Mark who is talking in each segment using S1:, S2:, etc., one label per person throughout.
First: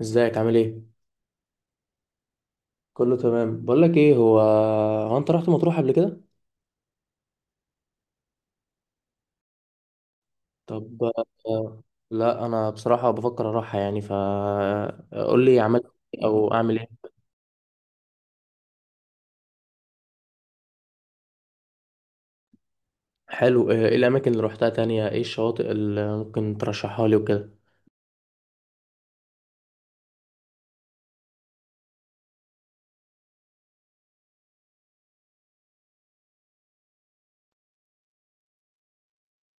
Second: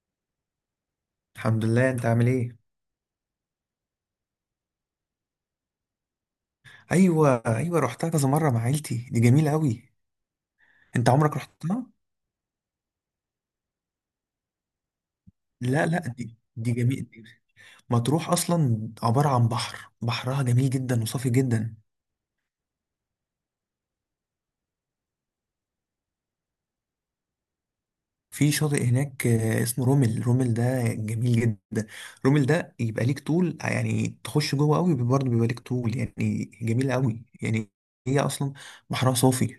S1: ازيك؟ عامل ايه؟
S2: الحمد لله، انت عامل ايه؟
S1: كله تمام. بقول لك ايه، هو انت رحت مطروح قبل كده؟
S2: ايوه ايوه، رحتها كذا مره مع عيلتي، دي جميله قوي.
S1: طب.
S2: انت عمرك
S1: آه،
S2: رحتها؟
S1: لا انا بصراحه بفكر اروحها يعني، ف قول لي عملت
S2: لا لا،
S1: إيه
S2: دي
S1: او
S2: دي
S1: اعمل ايه؟
S2: جميله. مطروح اصلا عباره عن بحر، بحرها جميل جدا وصافي جدا.
S1: حلو. ايه الاماكن اللي روحتها تانية، ايه الشواطئ اللي ممكن ترشحها لي وكده؟
S2: في شاطئ هناك، اسمه رومل، رومل ده جميل جدا. رومل ده يبقى ليك طول، يعني تخش جوه قوي برضه بيبقى ليك طول، يعني جميله قوي يعني. هي اصلا بحرها صافي.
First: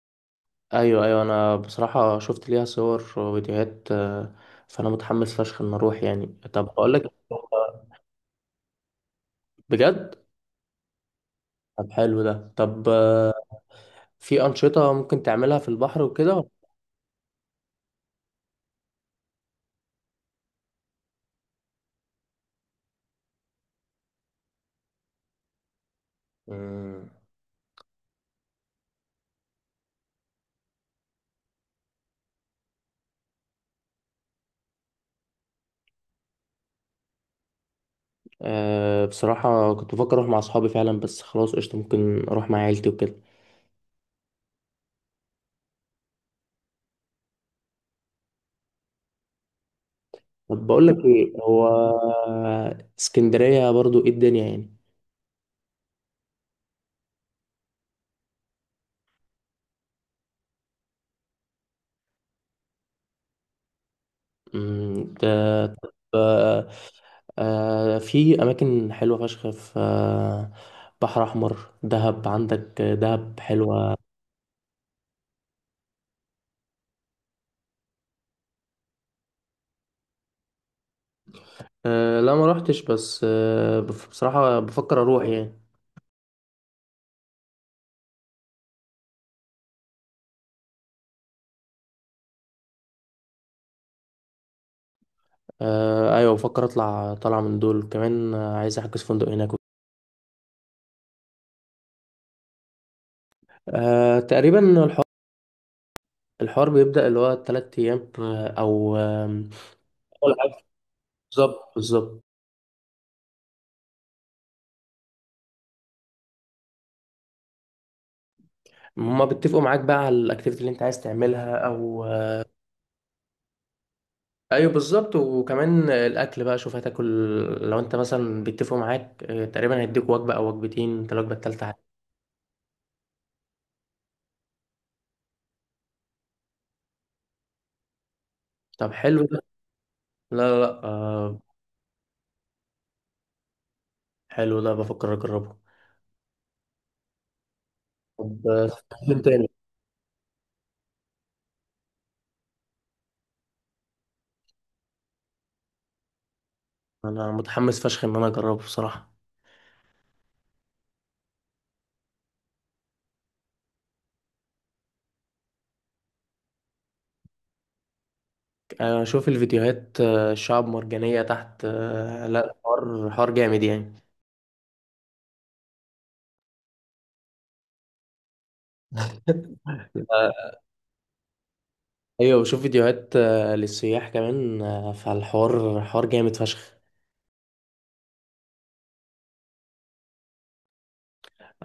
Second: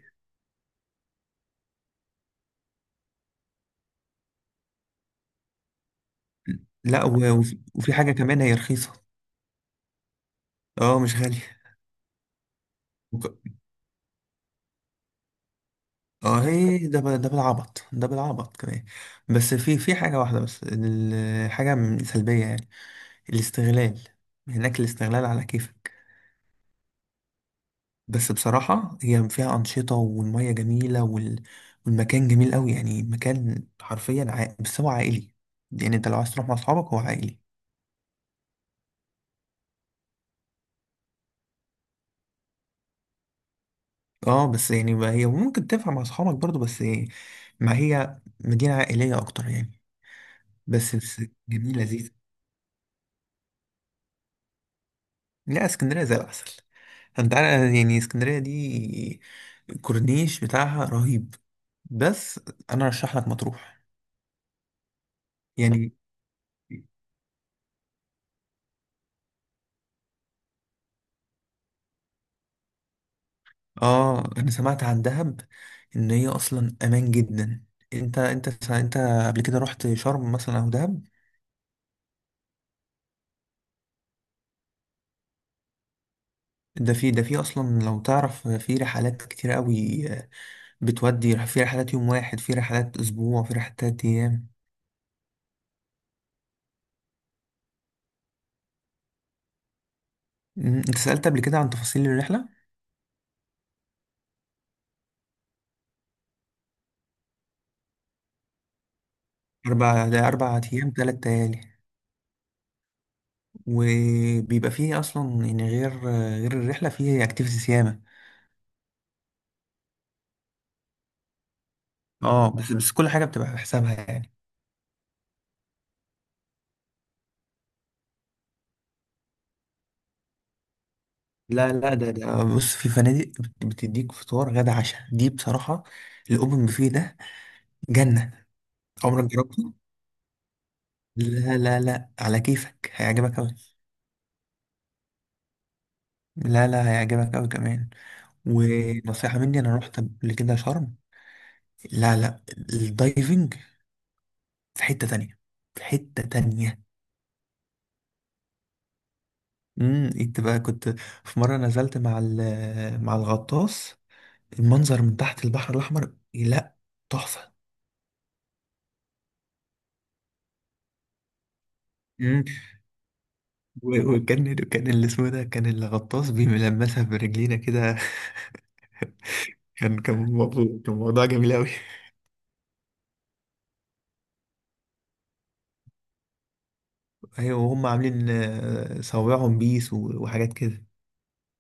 S1: ايوه، ايوه، انا بصراحه شفت ليها صور وفيديوهات، فانا متحمس فشخ ان اروح يعني. طب اقول لك.
S2: لا وفي حاجه كمان، هي رخيصه.
S1: بجد؟
S2: اه مش غاليه.
S1: طب حلو ده. طب، في انشطه ممكن تعملها في البحر
S2: اه
S1: وكده؟
S2: هي ده بالعبط كمان. بس في حاجة واحدة بس، الحاجة سلبية يعني. الاستغلال. هناك الاستغلال على كيفك.
S1: مم.
S2: بس بصراحة هي فيها أنشطة والمية جميلة والمكان جميل قوي، يعني مكان حرفيا عائل. بس هو عائلي. يعني انت لو عايز تروح مع اصحابك، هو عائلي.
S1: أه، بصراحة كنت بفكر أروح مع أصحابي فعلا، بس خلاص، قشطة، ممكن أروح مع عيلتي وكده.
S2: اه بس يعني ما هي ممكن تنفع مع اصحابك برضو، بس ما هي مدينة عائلية اكتر يعني.
S1: طب بقول لك
S2: بس
S1: إيه، هو
S2: جميلة لذيذة.
S1: اسكندرية برضو إيه الدنيا يعني؟
S2: لا، اسكندرية زي العسل. انت عارف يعني اسكندرية دي الكورنيش بتاعها رهيب. بس انا ارشح لك مطروح
S1: طب،
S2: يعني.
S1: آه، في أماكن حلوة فشخ في، بحر أحمر. دهب، عندك دهب حلوة.
S2: اه، انا سمعت عن دهب ان هي اصلا امان جدا. انت قبل كده رحت شرم مثلا او دهب؟
S1: أه لا، ما روحتش، بس أه بصراحة بفكر أروح يعني.
S2: ده في اصلا لو تعرف في رحلات كتير قوي. بتودي في رحلات يوم واحد، في رحلات اسبوع، في رحلات تلات ايام.
S1: أه أيوة، بفكر أطلع طالعة من دول كمان. عايز أحجز فندق هناك.
S2: انت سألت قبل كده عن تفاصيل الرحلة؟
S1: أه تقريبا الحوار، الحوار بيبدأ اللي هو تلات أيام، أو أول
S2: اربع
S1: حاجة.
S2: ايام تلات ليالي.
S1: بالظبط، بالظبط.
S2: وبيبقى فيه اصلا يعني غير الرحله فيه اكتيفيتيز ياما.
S1: هما بيتفقوا معاك بقى على الأكتيفيتي اللي أنت عايز تعملها، أو
S2: اه، بس كل حاجه بتبقى بحسابها يعني.
S1: أيوه بالظبط. وكمان الأكل بقى، شوف هتاكل لو أنت مثلا. بيتفقوا معاك، تقريبا هيديك وجبة أو وجبتين، أنت الوجبة التالتة
S2: لا
S1: عادي.
S2: لا، ده ده آه، بص، في فنادق بتديك فطار غدا عشاء. دي بصراحه الاوبن بوفيه ده جنه.
S1: طب حلو
S2: عمرك
S1: ده.
S2: جربته؟
S1: لا، لا، لا،
S2: لا لا لا، على كيفك هيعجبك قوي.
S1: حلو ده، بفكر أجربه.
S2: لا لا، هيعجبك قوي كمان.
S1: طب. فيلم
S2: ونصيحه
S1: تاني.
S2: مني، انا رحت قبل كده شرم. لا لا، الدايفنج في حته تانية، في حته تانية.
S1: أنا متحمس فشخ إن أنا أجربه بصراحة.
S2: انت بقى كنت في مره نزلت مع مع الغطاس. المنظر من تحت البحر الاحمر، لا تحفه.
S1: شوف الفيديوهات، الشعب مرجانية تحت.
S2: مم.
S1: لا، حوار حوار جامد يعني.
S2: وكان اللي اسمه ده كان الغطاس بيلمسها برجلينا كده. كان كان
S1: آه،
S2: موضوع كان موضوع جميل قوي.
S1: ايوه، بشوف فيديوهات، للسياح كمان، فالحوار حوار جامد فشخ.
S2: ايوه وهم عاملين، صوابعهم بيس وحاجات كده.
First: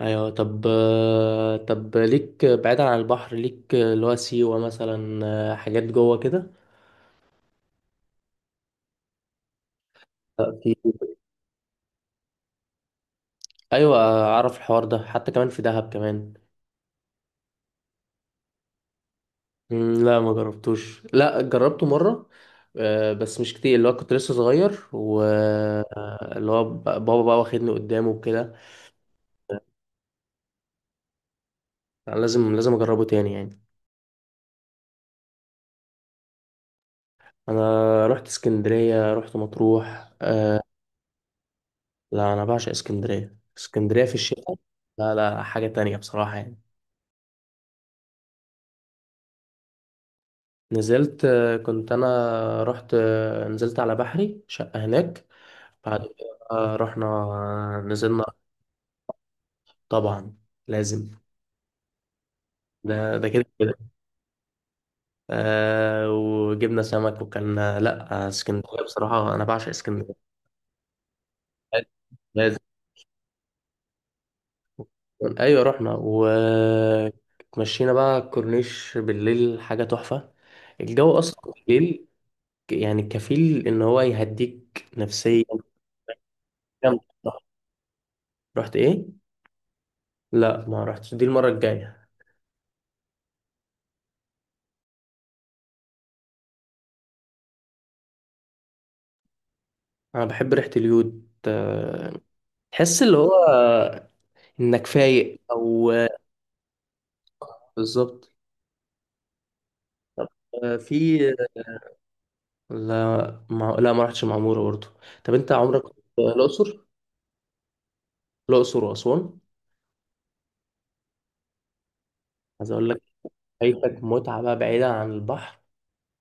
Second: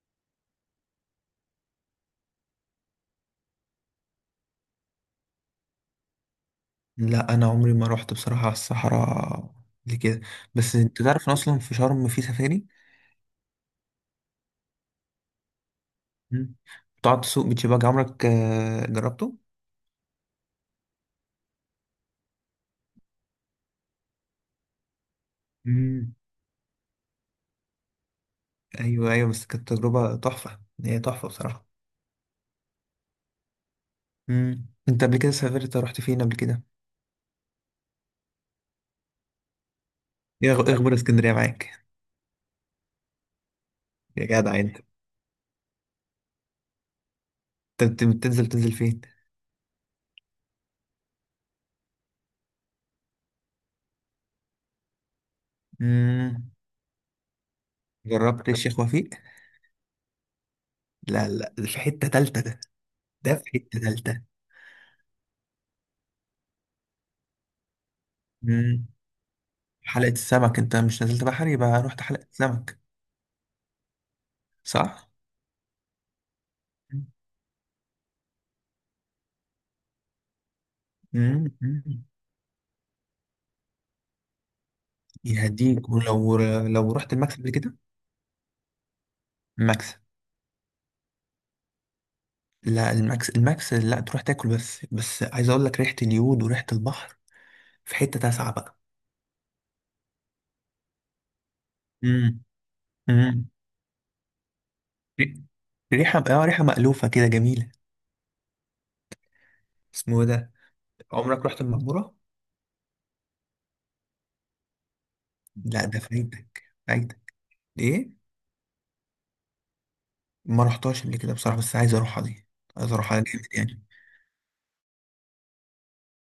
S1: ايوه. طب، طب ليك بعيدا عن البحر، ليك اللي هو سيوة مثلا. حاجات جوه كده.
S2: لا انا عمري ما رحت بصراحه على الصحراء قبل كده.
S1: آه، في
S2: بس انت تعرف ان اصلا في شرم في سفاري.
S1: ايوه، اعرف الحوار ده، حتى كمان في دهب كمان.
S2: مم. بتقعد تسوق بيتش باجي. عمرك جربته؟
S1: لا ما جربتوش. لا، جربته مرة، بس مش كتير، اللي هو كنت لسه صغير،
S2: مم.
S1: واللي هو بابا بقى واخدني قدامه وكده.
S2: ايوه ايوه، بس كانت تجربه تحفه. هي تحفه بصراحه.
S1: أنا لازم، لازم اجربه تاني يعني.
S2: انت قبل كده سافرت رحت فين قبل كده؟
S1: انا رحت اسكندرية، رحت مطروح.
S2: ايه إيه اخبار اسكندريه معاك؟
S1: لا انا بعشق اسكندريه، اسكندريه في
S2: يا
S1: الشتاء.
S2: جدع انت.
S1: لا، لا، حاجه تانية بصراحه يعني.
S2: انت تنزل فين؟
S1: نزلت، كنت انا رحت، نزلت على بحري، شقه هناك. بعد كده
S2: امم.
S1: رحنا، نزلنا.
S2: جربت الشيخ وفيق؟
S1: طبعا. لازم.
S2: لا لا، ده في حته تالته ده.
S1: ده ده
S2: ده في
S1: كده كده.
S2: حته تالته.
S1: آه وجبنا سمك وكلنا. لا اسكندريه
S2: امم.
S1: بصراحه، انا بعشق
S2: حلقه
S1: اسكندريه.
S2: السمك، انت مش نزلت بحر يبقى رحت حلقه
S1: لازم.
S2: السمك، صح؟
S1: ايوه رحنا. ومشينا بقى الكورنيش بالليل، حاجه تحفه. الجو اصلا
S2: امم.
S1: بالليل يعني كفيل ان هو يهديك نفسيا.
S2: يهديك ولو. لو
S1: جامد.
S2: رحت الماكس قبل كده؟
S1: رحت ايه؟
S2: الماكس.
S1: لا ما رحتش، دي المره الجايه.
S2: لا الماكس، الماكس لا تروح تاكل، بس بس عايز اقول لك ريحه اليود وريحه البحر في حتة تاسعة بقى.
S1: انا بحب ريحه اليود.
S2: امم.
S1: تحس اللي هو
S2: امم.
S1: انك فايق
S2: ري-
S1: او.
S2: ريحة مألوفة كده جميلة.
S1: بالظبط.
S2: اسمه ده.
S1: آه، في
S2: عمرك رحت المعمورة؟
S1: لا ما رحتش معموره برضه. طب انت عمرك
S2: لا،
S1: رحت
S2: ده فايتك
S1: الاقصر؟
S2: فايتك. ايه؟
S1: الاقصر واسوان.
S2: ما رحتهاش قبل كده بصراحة، بس عايز اروحها دي.
S1: عايز اقول
S2: عايز
S1: لك،
S2: اروحها جامد يعني.
S1: فايتك متعه بقى بعيده عن البحر.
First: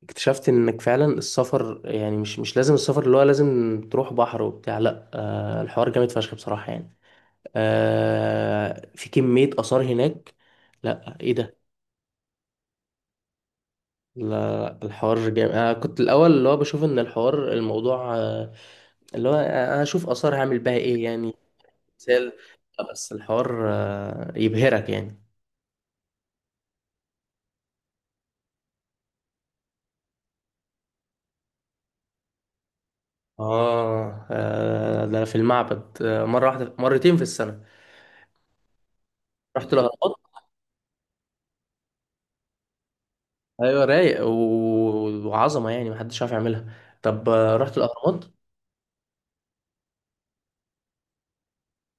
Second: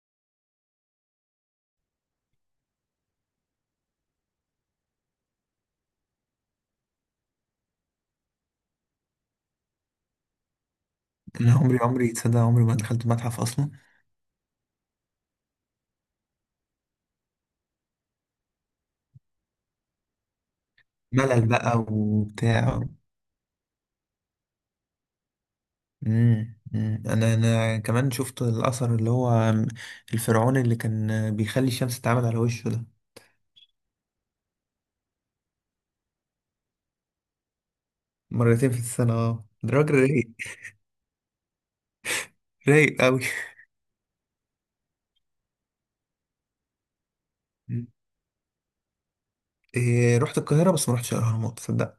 S1: اكتشفت انك فعلا السفر يعني، مش لازم السفر اللي هو لازم تروح بحر وبتاع. لا، الحوار جامد فشخ بصراحه يعني. آه في كمية آثار هناك. لا ايه
S2: انا
S1: ده.
S2: عمري، عمري تصدق، عمري ما دخلت متحف اصلا.
S1: لا الحوار جامد. انا كنت الاول اللي هو بشوف ان الحوار الموضوع، اللي هو انا اشوف آثار هعمل بها ايه يعني.
S2: ملل بقى
S1: مثال.
S2: وبتاع.
S1: لا، بس الحوار يبهرك يعني.
S2: أمم. انا كمان شفت الاثر اللي هو الفرعون اللي كان بيخلي الشمس تتعامد على وشه ده،
S1: اه. ده في المعبد، مرة واحدة، مرتين في السنة.
S2: مرتين في السنة. اه،
S1: رحت
S2: ده راجل
S1: الأهرامات.
S2: رايق. رايق قوي.
S1: ايوه رايق، وعظمة يعني محدش عارف يعملها. طب، رحت الأهرامات.
S2: إيه، رحت القاهرة بس ما رحتش الأهرامات، تصدق؟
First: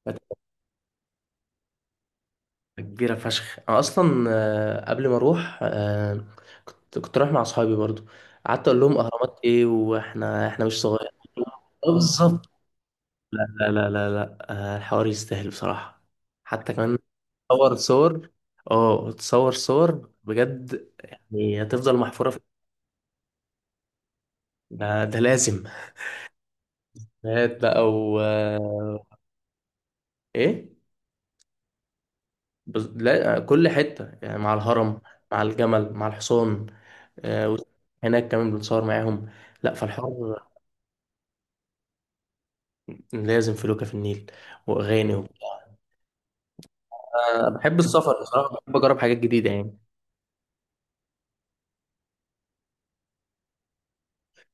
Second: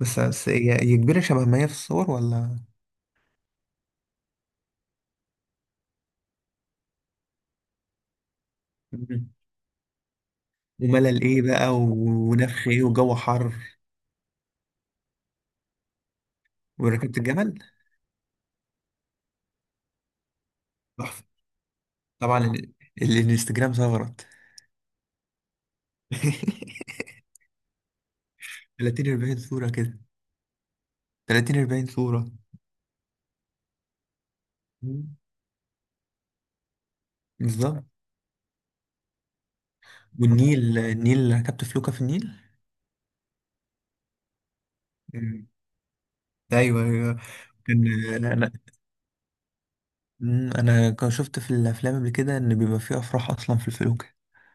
S2: بس هي كبيرة شبه ما هي في الصور ولا؟
S1: كبيرة فشخ. أنا أصلا قبل ما أروح، كنت رايح مع أصحابي برضو. قعدت أقول لهم
S2: مم.
S1: أهرامات إيه، وإحنا، إحنا مش صغير.
S2: وملل إيه بقى
S1: بالظبط.
S2: ونفخ إيه وجو
S1: لا،
S2: حر.
S1: لا، لا، لا، لا، الحوار يستاهل بصراحة. حتى كمان
S2: وركبت الجمل،
S1: تصور صور. اه تصور صور بجد،
S2: تحفة.
S1: يعني هتفضل محفورة
S2: طبعا
S1: في.
S2: الانستجرام ثغرت.
S1: ده, ده لازم. هات بقى و
S2: 30 40 صورة كده،
S1: إيه؟
S2: 30 40 صورة.
S1: لا، كل حتة يعني مع الهرم،
S2: مم.
S1: مع الجمل، مع الحصان. آه،
S2: بالظبط.
S1: هناك كمان بنتصور معاهم. لا فالحر.
S2: والنيل، ركبت فلوكة في النيل.
S1: لازم فلوكة في النيل، وأغاني
S2: مم.
S1: وبتاع.
S2: ايوه ايوه.
S1: بحب
S2: كان
S1: السفر
S2: انا.
S1: بصراحة، بحب أجرب حاجات جديدة يعني.
S2: انا كان شفت في الافلام قبل كده ان بيبقى فيه افراح اصلا في الفلوكة.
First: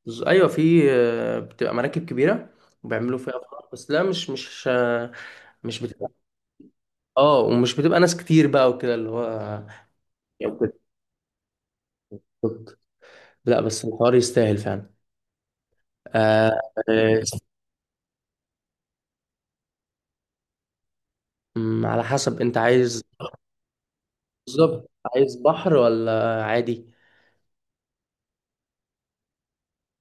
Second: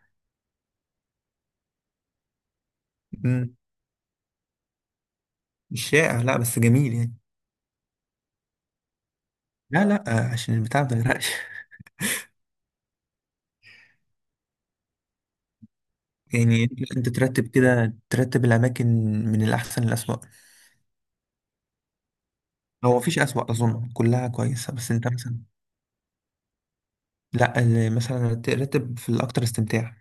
S1: أيوة، في، بتبقى مراكب كبيرة، وبيعملوا فيها
S2: مم.
S1: أفراح، بس لا مش مش مش
S2: مش
S1: بتبقى.
S2: شائع، لا بس جميل يعني.
S1: اه ومش بتبقى ناس كتير بقى وكده، اللي هو
S2: لا لا، عشان
S1: يعني كده.
S2: البتاع ما يغرقش.
S1: لا بس الحوار يستاهل فعلا. آه،
S2: يعني انت
S1: آه،
S2: ترتب كده، ترتب الاماكن من الاحسن للاسوأ؟
S1: م، على حسب انت
S2: هو
S1: عايز.
S2: مفيش اسوأ، اظن كلها كويسه،
S1: بالظبط.
S2: بس انت
S1: عايز
S2: مثلا.
S1: بحر ولا عادي؟
S2: لا مثلا ترتب في الاكتر استمتاع.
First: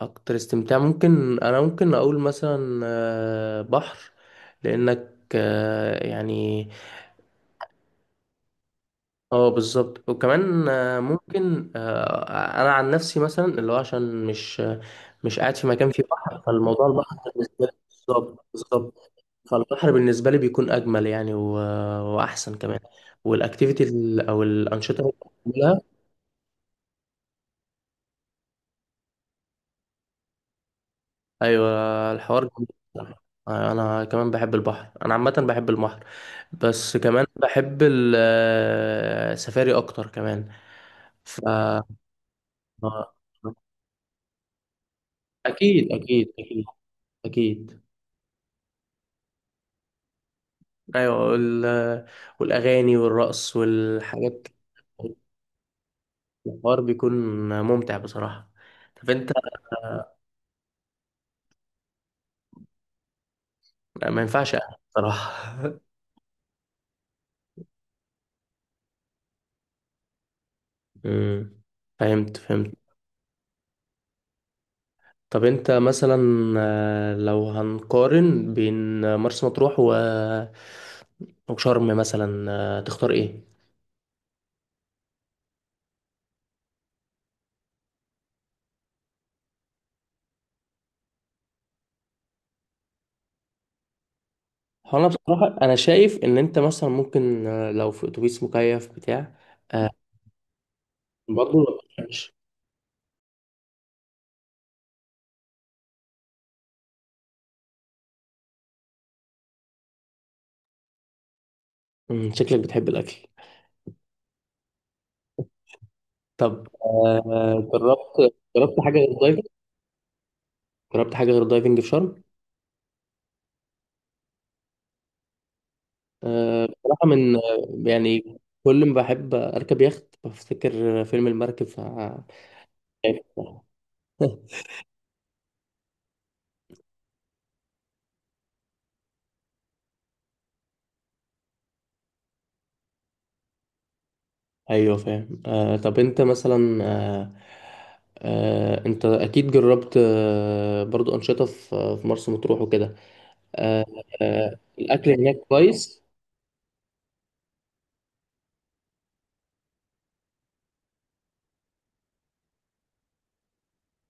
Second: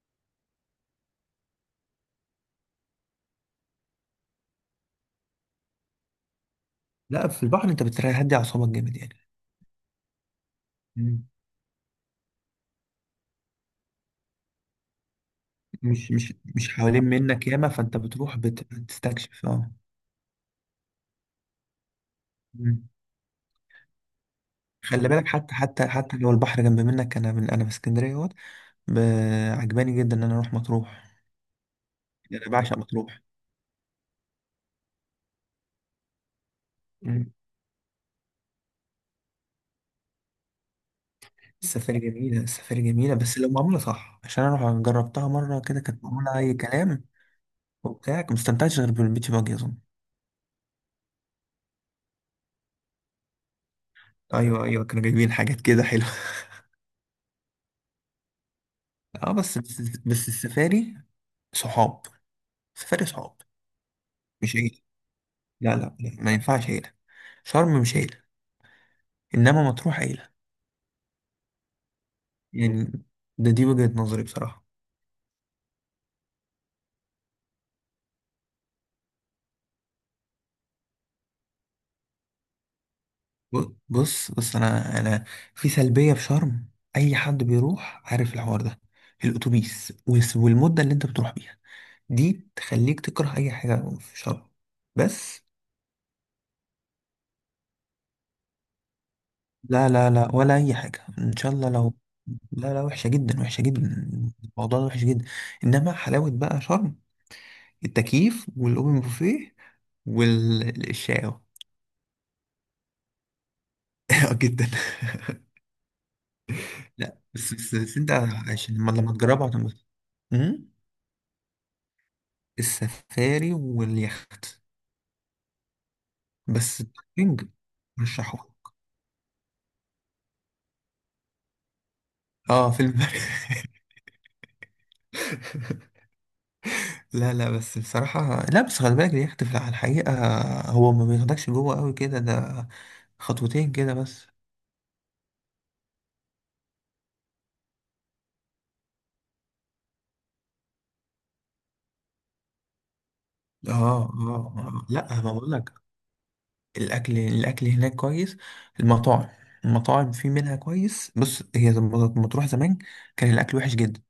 S1: اكتر استمتاع ممكن، انا ممكن اقول مثلا بحر، لانك يعني.
S2: لا في البحر انت بتهدي اعصابك جامد يعني.
S1: اه بالظبط. وكمان
S2: مم.
S1: ممكن انا عن نفسي، مثلا اللي هو عشان مش قاعد في مكان فيه بحر،
S2: مش
S1: فالموضوع
S2: حوالين
S1: البحر
S2: منك
S1: بالنسبه
S2: ياما،
S1: لي.
S2: فانت بتروح
S1: بالظبط، بالظبط.
S2: بتستكشف اه.
S1: فالبحر بالنسبه لي بيكون اجمل يعني، واحسن كمان.
S2: مم.
S1: والاكتيفيتي او
S2: خلي
S1: الانشطه
S2: بالك،
S1: اللي.
S2: حتى لو البحر جنب منك. انا في اسكندريه اهوت. عجباني جدا ان انا اروح مطروح.
S1: ايوه الحوار
S2: يعني انا
S1: جميل
S2: بعشق
S1: بصراحة.
S2: مطروح.
S1: أيوة، انا كمان بحب البحر، انا عامه بحب البحر، بس كمان بحب السفاري اكتر كمان. ف
S2: السفاري جميلة، السفاري
S1: آه،
S2: جميلة، بس لو معمولة صح، عشان أنا جربتها مرة كده
S1: اكيد،
S2: كانت
S1: اكيد،
S2: معمولة أي
S1: اكيد.
S2: كلام
S1: اكيد.
S2: وبتاع. مستمتعتش غير بالبيتش باجي أظن.
S1: ايوه والاغاني والرقص والحاجات.
S2: أيوه أيوه كانوا جايبين حاجات كده حلوة.
S1: الحوار بيكون ممتع بصراحه. طب انت.
S2: بس السفاري صحاب، السفاري صحاب.
S1: ما ينفعش
S2: مش
S1: أقعد
S2: عيلة. لا
S1: بصراحه
S2: لا لا، ما ينفعش عيلة. شرم مش عيلة. إنما مطروح عيلة.
S1: أمم، فهمت، فهمت.
S2: يعني دي وجهة نظري بصراحة.
S1: طب انت مثلا، لو هنقارن بين مرسى مطروح و وشرم مثلا، تختار ايه؟
S2: بص انا في سلبيه في شرم. اي حد بيروح عارف الحوار ده. الاتوبيس والمده اللي انت بتروح بيها دي تخليك تكره اي حاجه في شرم.
S1: هو انا
S2: بس.
S1: بصراحه، انا شايف ان انت مثلا ممكن لو في اتوبيس مكيف بتاع.
S2: لا
S1: آه،
S2: لا لا، ولا اي حاجه ان شاء
S1: برضه ما
S2: الله لو.
S1: بتحبش.
S2: لا لا، وحشه جدا، وحشه جدا. الموضوع ده وحش جدا. انما حلاوه بقى شرم التكييف والاوبن بوفيه والشاو.
S1: شكلك بتحب الاكل.
S2: جدا.
S1: طب،
S2: لا بس انت
S1: جربت
S2: عشان
S1: جربت
S2: لما
S1: حاجه
S2: لما
S1: غير دايفنج؟
S2: تجربها هتنبسط. إمم؟
S1: جربت حاجه غير دايفنج في شرم؟
S2: السفاري واليخت. بس
S1: بصراحه من،
S2: التrekking
S1: يعني
S2: رشحوه.
S1: كل ما بحب اركب يخت بفتكر فيلم المركب ف
S2: اه في البر. لا لا بس بصراحة، لا بس خلي بالك اليخت في الحقيقة هو ما بياخدكش جوه قوي كده ده، خطوتين كده بس.
S1: ايوه فاهم. آه طب انت مثلا آه، انت اكيد جربت برضو انشطه في مرسى مطروح وكده. آه الاكل
S2: لا ما
S1: هناك
S2: بقولك
S1: كويس.
S2: الأكل هناك كويس. المطاعم، المطاعم في منها كويس. بص هي لما تروح زمان كان الأكل وحش جدا.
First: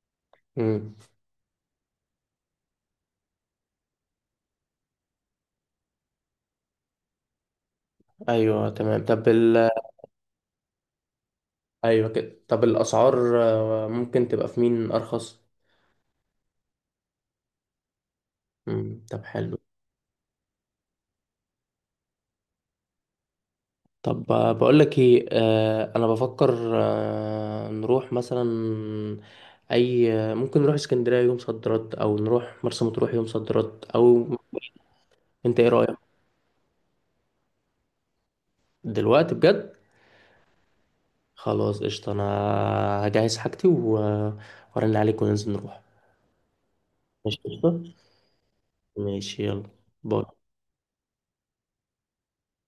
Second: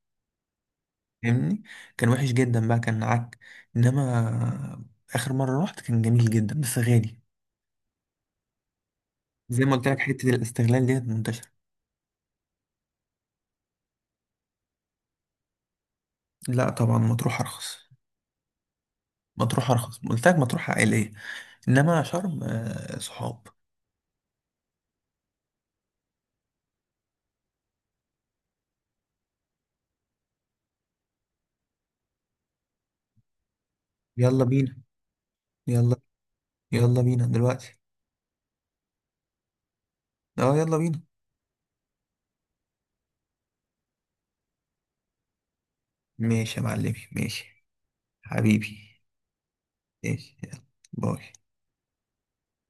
S1: مم.
S2: فاهمني، كان وحش جدا بقى كان عك. انما اخر مره رحت كان جميل جدا بس غالي.
S1: ايوه تمام. طب
S2: زي
S1: ال...
S2: ما قلت لك حته الاستغلال ديت منتشره.
S1: ايوه كده. طب الاسعار ممكن تبقى في مين ارخص؟
S2: لا طبعا مطروح ارخص.
S1: مم. طب حلو.
S2: مطروح ارخص، قلت لك مطروح عائليه، انما شرم صحاب.
S1: طب، بقول لك ايه، انا بفكر، نروح مثلا. اي، ممكن نروح اسكندريه يوم صد رد، او نروح مرسى مطروح يوم صد رد او.
S2: يلا بينا.
S1: انت ايه رايك؟
S2: يلا. يلا بينا دلوقتي.
S1: دلوقتي بجد؟
S2: اه، يلا بينا.
S1: خلاص قشطة. أنا هجهز حاجتي و... وأرن عليك وننزل نروح.
S2: ماشي يا معلمي
S1: ماشي
S2: ماشي.
S1: قشطة.
S2: حبيبي.
S1: ماشي يلا. باي.
S2: ماشي يلا. باي.